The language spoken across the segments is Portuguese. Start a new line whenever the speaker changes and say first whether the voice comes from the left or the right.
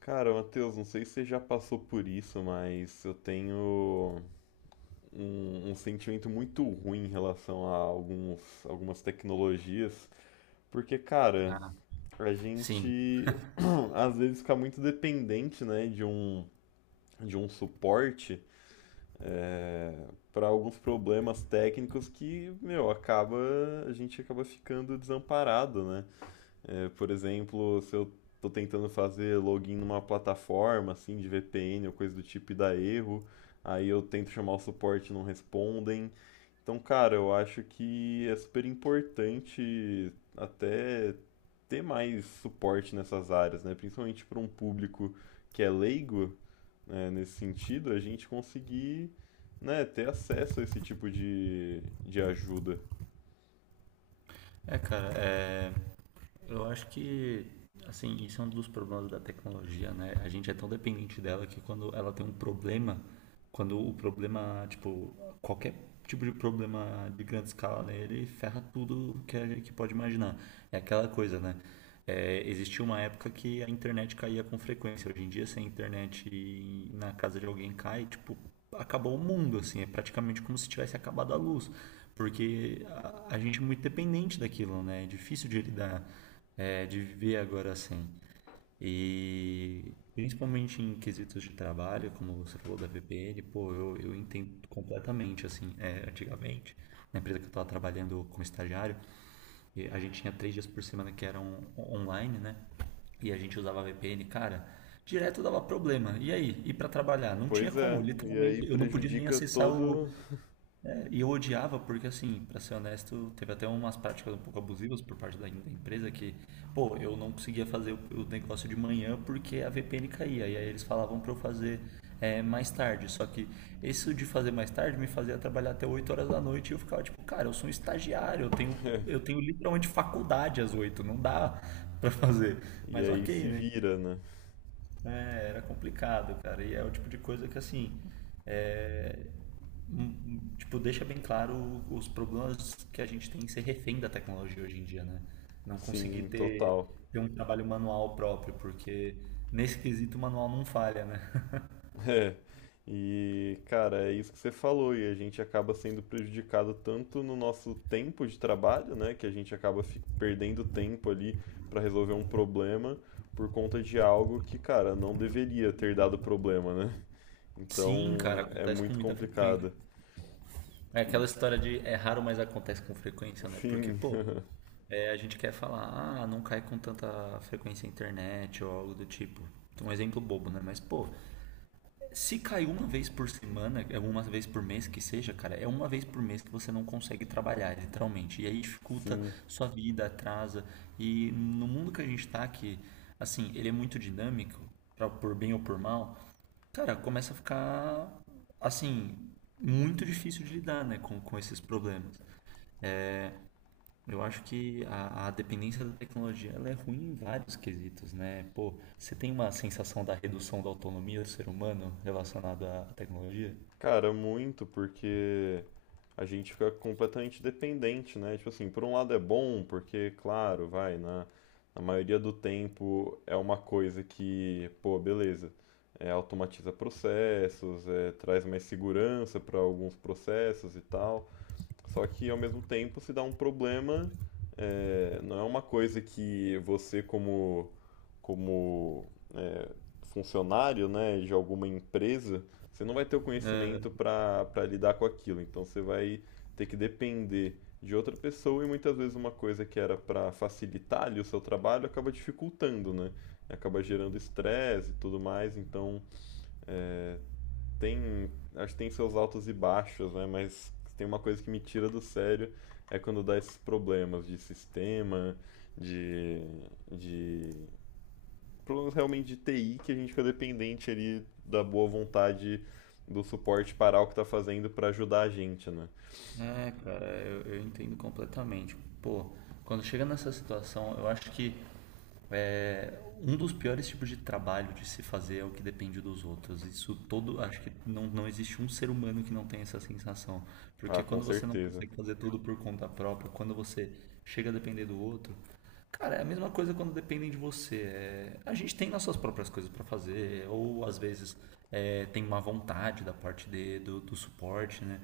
left: Cara, Matheus, não sei se você já passou por isso, mas eu tenho um sentimento muito ruim em relação a algumas tecnologias, porque, cara,
right: Ah,
left: a
right: sim.
left: gente às vezes fica muito dependente, né, de um suporte para alguns problemas técnicos que, meu, a gente acaba ficando desamparado, né? É, por exemplo, se eu estou tentando fazer login numa plataforma assim de VPN ou coisa do tipo e dá erro, aí eu tento chamar o suporte e não respondem. Então, cara, eu acho que é super importante até ter mais suporte nessas áreas, né? Principalmente para um público que é leigo, né, nesse sentido, a gente conseguir, né, ter acesso a esse tipo de ajuda.
right: É, cara, é, eu acho que, assim, isso é um dos problemas da tecnologia, né? A gente é tão dependente dela que quando ela tem um problema, tipo, qualquer tipo de problema de grande escala, né, ele ferra tudo que, que pode imaginar. É aquela coisa, né? É, existia uma época que a internet caía com frequência. Hoje em dia, se a internet na casa de alguém cai, tipo, acabou o mundo, assim. É praticamente como se tivesse acabado a luz. Porque a gente é muito dependente daquilo, né? É difícil de lidar, é, de viver agora assim. E principalmente em quesitos de trabalho, como você falou da VPN, pô, eu entendo completamente, assim, é, antigamente, na empresa que eu estava trabalhando como estagiário, e a gente tinha 3 dias por semana que eram online, né? E a gente usava VPN, cara. Direto dava problema. E aí? Ir para trabalhar? Não tinha
left: Pois
right: como,
left: é, e aí
right: literalmente. Eu não podia nem
left: prejudica
right: acessar o,
left: todo.
right: é, e eu odiava porque, assim, pra ser honesto, teve até umas práticas um pouco abusivas por parte da empresa que, pô, eu não conseguia fazer o negócio de manhã porque a VPN caía. E aí eles falavam pra eu fazer mais tarde. Só que isso de fazer mais tarde me fazia trabalhar até 20h e eu ficava tipo, cara, eu sou um estagiário, eu tenho literalmente faculdade às 8 não dá pra fazer.
left: E
right: Mas
left: aí
right: ok,
left: se
right: né?
left: vira, né?
right: É, era complicado, cara. E é o tipo de coisa que, assim, é, um, tipo, deixa bem claro os problemas que a gente tem em ser refém da tecnologia hoje em dia, né? Não conseguir
left: Sim,
right: ter,
left: total.
right: ter um trabalho manual próprio, porque nesse quesito o manual não falha, né?
left: É. E, cara, é isso que você falou, e a gente acaba sendo prejudicado tanto no nosso tempo de trabalho, né? Que a gente acaba perdendo tempo ali para resolver um problema por conta de algo que, cara, não deveria ter dado problema, né?
right: Sim,
left: Então
right: cara,
left: é
right: acontece com
left: muito
right: muita frequência.
left: complicado.
right: É aquela
left: E,
right: história de é raro, mas acontece com frequência, né? Porque,
left: sim,
right: pô, é, a gente quer falar, ah, não cai com tanta frequência a internet ou algo do tipo. Um exemplo bobo, né? Mas, pô, se cai uma vez por semana, é uma vez por mês que seja, cara, é uma vez por mês que você não consegue trabalhar, literalmente. E aí dificulta
left: sim.
right: sua vida, atrasa. E no mundo que a gente tá, que, assim, ele é muito dinâmico, pra, por bem ou por mal, cara, começa a ficar, assim, muito difícil de lidar, né, com esses problemas. Eu acho que a dependência da tecnologia ela é ruim em vários quesitos, né? Pô, você tem uma sensação da redução da autonomia do ser humano relacionada à tecnologia?
left: Cara, muito, porque a gente fica completamente dependente, né? Tipo assim, por um lado é bom, porque, claro, vai, na, na maioria do tempo é uma coisa que, pô, beleza, é, automatiza processos, é, traz mais segurança para alguns processos e tal. Só que, ao mesmo tempo, se dá um problema, é, não é uma coisa que você, como funcionário, né, de alguma empresa, você não vai ter o conhecimento para lidar com aquilo. Então você vai ter que depender de outra pessoa e muitas vezes uma coisa que era para facilitar ali o seu trabalho acaba dificultando, né? Acaba gerando estresse e tudo mais. Então acho que tem seus altos e baixos, né? Mas tem uma coisa que me tira do sério é quando dá esses problemas de sistema, de, de problemas realmente de TI que a gente fica dependente ali da boa vontade do suporte parar o que tá fazendo para ajudar a gente, né?
right: É, cara, eu entendo completamente. Pô, quando chega nessa situação, eu acho que é, um dos piores tipos de trabalho de se fazer é o que depende dos outros. Isso todo, acho que não, não existe um ser humano que não tenha essa sensação.
left: Ah,
right: Porque
left: com
right: quando você não
left: certeza.
right: consegue fazer tudo por conta própria, quando você chega a depender do outro, cara, é a mesma coisa quando dependem de você. É, a gente tem nossas próprias coisas para fazer, ou às vezes é, tem má vontade da parte de, do suporte, né?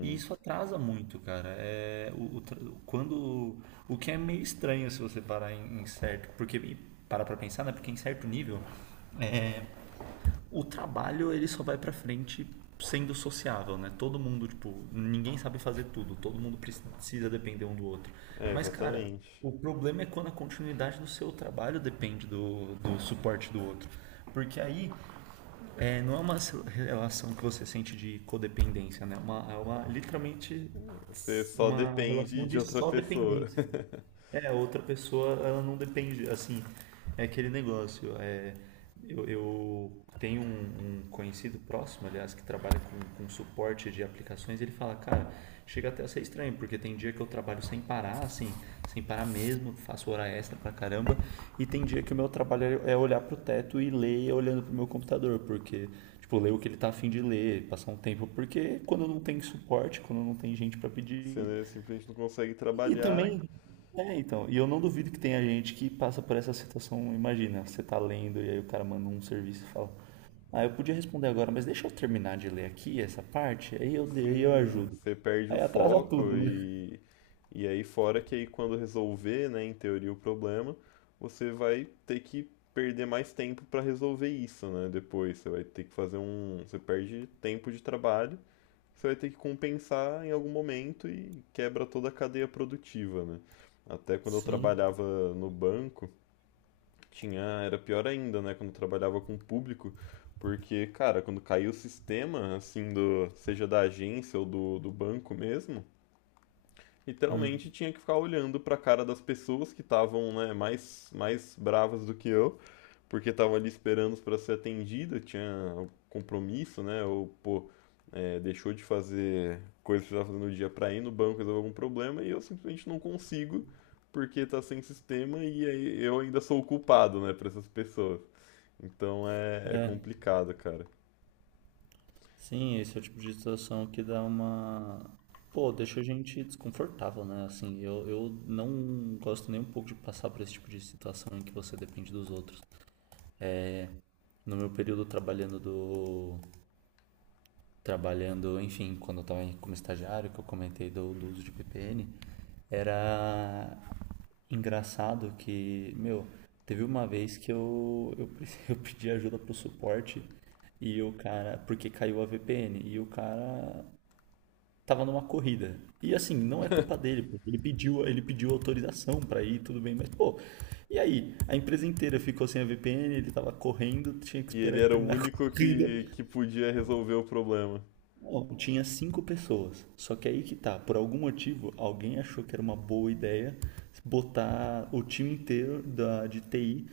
right: E isso atrasa muito, cara. É, quando, o que é meio estranho se você parar em certo, porque e para pra pensar, né? Porque em certo nível, o trabalho ele só vai para frente sendo sociável, né? Todo mundo, tipo, ninguém sabe fazer tudo, todo mundo precisa depender um do outro.
left: É,
right: Mas, cara,
left: exatamente.
right: o problema é quando a continuidade do seu trabalho depende do suporte do outro. Porque aí é, não é uma relação que você sente de codependência, né? É uma literalmente
left: Você só
right: uma relação
left: depende de
right: de
left: outra
right: só
left: pessoa.
right: dependência. É, a outra pessoa, ela não depende, assim, é aquele negócio. É, eu tenho um, um conhecido próximo, aliás, que trabalha com suporte de aplicações, e ele fala, cara, chega até a ser estranho, porque tem dia que eu trabalho sem parar, assim, sem parar mesmo, faço hora extra pra caramba, e tem dia que o meu trabalho é olhar pro teto e ler olhando pro meu computador, porque, tipo, ler o que ele tá afim de ler, passar um tempo, porque quando não tem suporte, quando não tem gente pra
left: Você,
right: pedir,
left: né, simplesmente não consegue
right: e
left: trabalhar.
right: também, é, então, e eu não duvido que tenha gente que passa por essa situação, imagina, você tá lendo e aí o cara manda um serviço e fala, ah, eu podia responder agora, mas deixa eu terminar de ler aqui essa parte, aí eu
left: Sim,
right: ajudo.
left: você perde o
right: Aí atrasa
left: foco
right: tudo, né?
left: e aí fora que aí quando resolver, né, em teoria o problema, você vai ter que perder mais tempo para resolver isso, né? Depois você vai ter que fazer um, você perde tempo de trabalho, você vai ter que compensar em algum momento e quebra toda a cadeia produtiva, né? Até quando eu
right: Sim,
left: trabalhava no banco, tinha, era pior ainda, né, quando eu trabalhava com o público, porque, cara, quando caiu o sistema, assim, do, seja da agência ou do banco mesmo, literalmente tinha que ficar olhando pra cara das pessoas que estavam, né, mais bravas do que eu porque estava ali esperando para ser atendida, tinha um compromisso, né? Ou, pô, é, deixou de fazer coisas que precisava fazer no dia para ir no banco resolver algum problema e eu simplesmente não consigo porque está sem sistema e aí eu ainda sou o culpado, né, para essas pessoas. Então é complicado, cara.
right: sim, esse é o tipo de situação que dá uma. Pô, deixa a gente desconfortável, né? Assim, eu não gosto nem um pouco de passar por esse tipo de situação em que você depende dos outros. No meu período trabalhando, enfim, quando eu estava como estagiário, que eu comentei do, do uso de VPN, era engraçado que, meu, teve uma vez que eu pedi ajuda pro suporte e o cara, porque caiu a VPN, e o cara tava numa corrida. E assim, não é culpa dele, porque ele pediu autorização para ir, tudo bem, mas pô, e aí? A empresa inteira ficou sem a VPN, ele tava correndo, tinha que
left: E ele
right: esperar ele
left: era o
right: terminar a
left: único
right: corrida.
left: que podia resolver o problema.
right: Bom, tinha 5 pessoas. Só que aí que tá, por algum motivo, alguém achou que era uma boa ideia botar o time inteiro da, de TI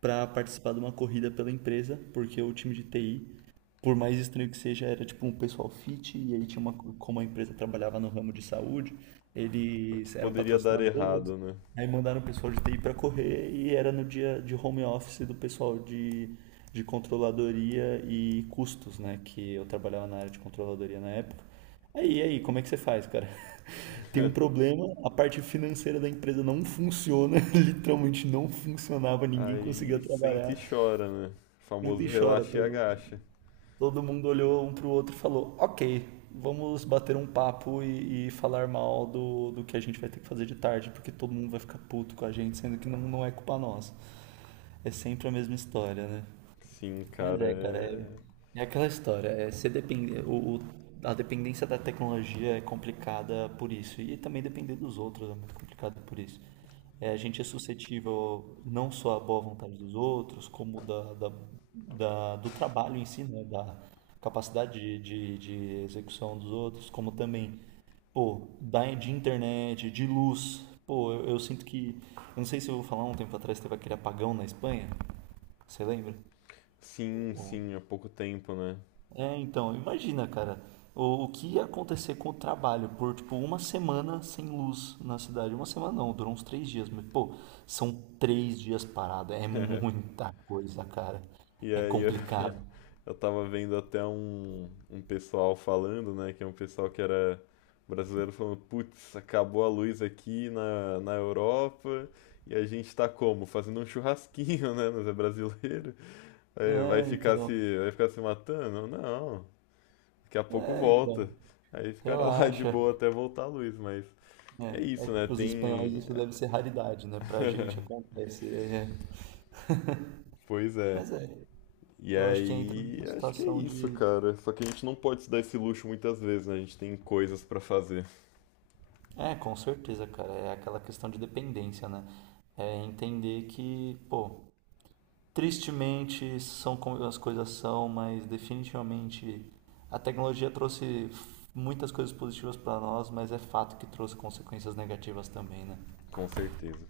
right: para participar de uma corrida pela empresa, porque o time de TI, por mais estranho que seja, era tipo um pessoal fit, e aí tinha uma, como a empresa trabalhava no ramo de saúde,
left: O que
right: eles eram
left: poderia dar
right: patrocinadores.
left: errado, né?
right: Aí mandaram o pessoal de TI para correr e era no dia de home office do pessoal de controladoria e custos, né? Que eu trabalhava na área de controladoria na época. Aí, e aí, como é que você faz, cara? Tem um problema, a parte financeira da empresa não funciona, literalmente não funcionava, ninguém conseguia
left: Aí senta e
right: trabalhar.
left: chora, né? O
right: Senta e
left: famoso
right: chora,
left: relaxa e agacha.
right: todo mundo olhou um pro outro e falou: Ok, vamos bater um papo e falar mal do que a gente vai ter que fazer de tarde, porque todo mundo vai ficar puto com a gente, sendo que não é culpa nossa. É sempre a mesma história, né?
left: Sim,
right: Mas
left: cara,
right: é, cara, é,
left: é...
right: é aquela história. É ser depende a dependência da tecnologia é complicada por isso. E também depender dos outros é muito complicado por isso. É, a gente é suscetível não só à boa vontade dos outros, como do trabalho em si, né? Da capacidade de, de execução dos outros, como também, pô, da, de internet, de luz. Pô, eu sinto que. Eu não sei se eu vou falar um tempo atrás, teve aquele apagão na Espanha. Você lembra?
left: Sim, sim, há pouco tempo, né?
right: É, então, imagina, cara, o que ia acontecer com o trabalho por, tipo, uma semana sem luz na cidade. Uma semana não, durou uns 3 dias, mas, pô, são 3 dias parado, é muita coisa, cara.
left: E
right: É
left: aí
right: complicado.
left: eu tava vendo até um pessoal falando, né? Que é um pessoal que era brasileiro falando, putz, acabou a luz aqui na, na Europa e a gente tá como? Fazendo um churrasquinho, né? Mas é brasileiro. Aí
right: É, então,
left: vai ficar se matando? Não, daqui a pouco
right: é, então,
left: volta. Aí ficaram lá de
right: relaxa.
left: boa até voltar a luz, mas é
right: É, é
left: isso,
right: que
left: né?
right: pros espanhóis
left: Tem.
right: isso deve ser raridade, né? Pra gente acontece. É.
left: Pois é.
right: Mas é,
left: E
right: eu acho que entra
left: aí,
right: nessa
left: acho que é
right: situação
left: isso,
right: de.
left: cara. Só que a gente não pode se dar esse luxo muitas vezes, né? A gente tem coisas pra fazer,
right: É, com certeza, cara. É aquela questão de dependência, né? É entender que, pô, tristemente são como as coisas são, mas definitivamente a tecnologia trouxe muitas coisas positivas para nós, mas é fato que trouxe consequências negativas também, né?
left: com certeza.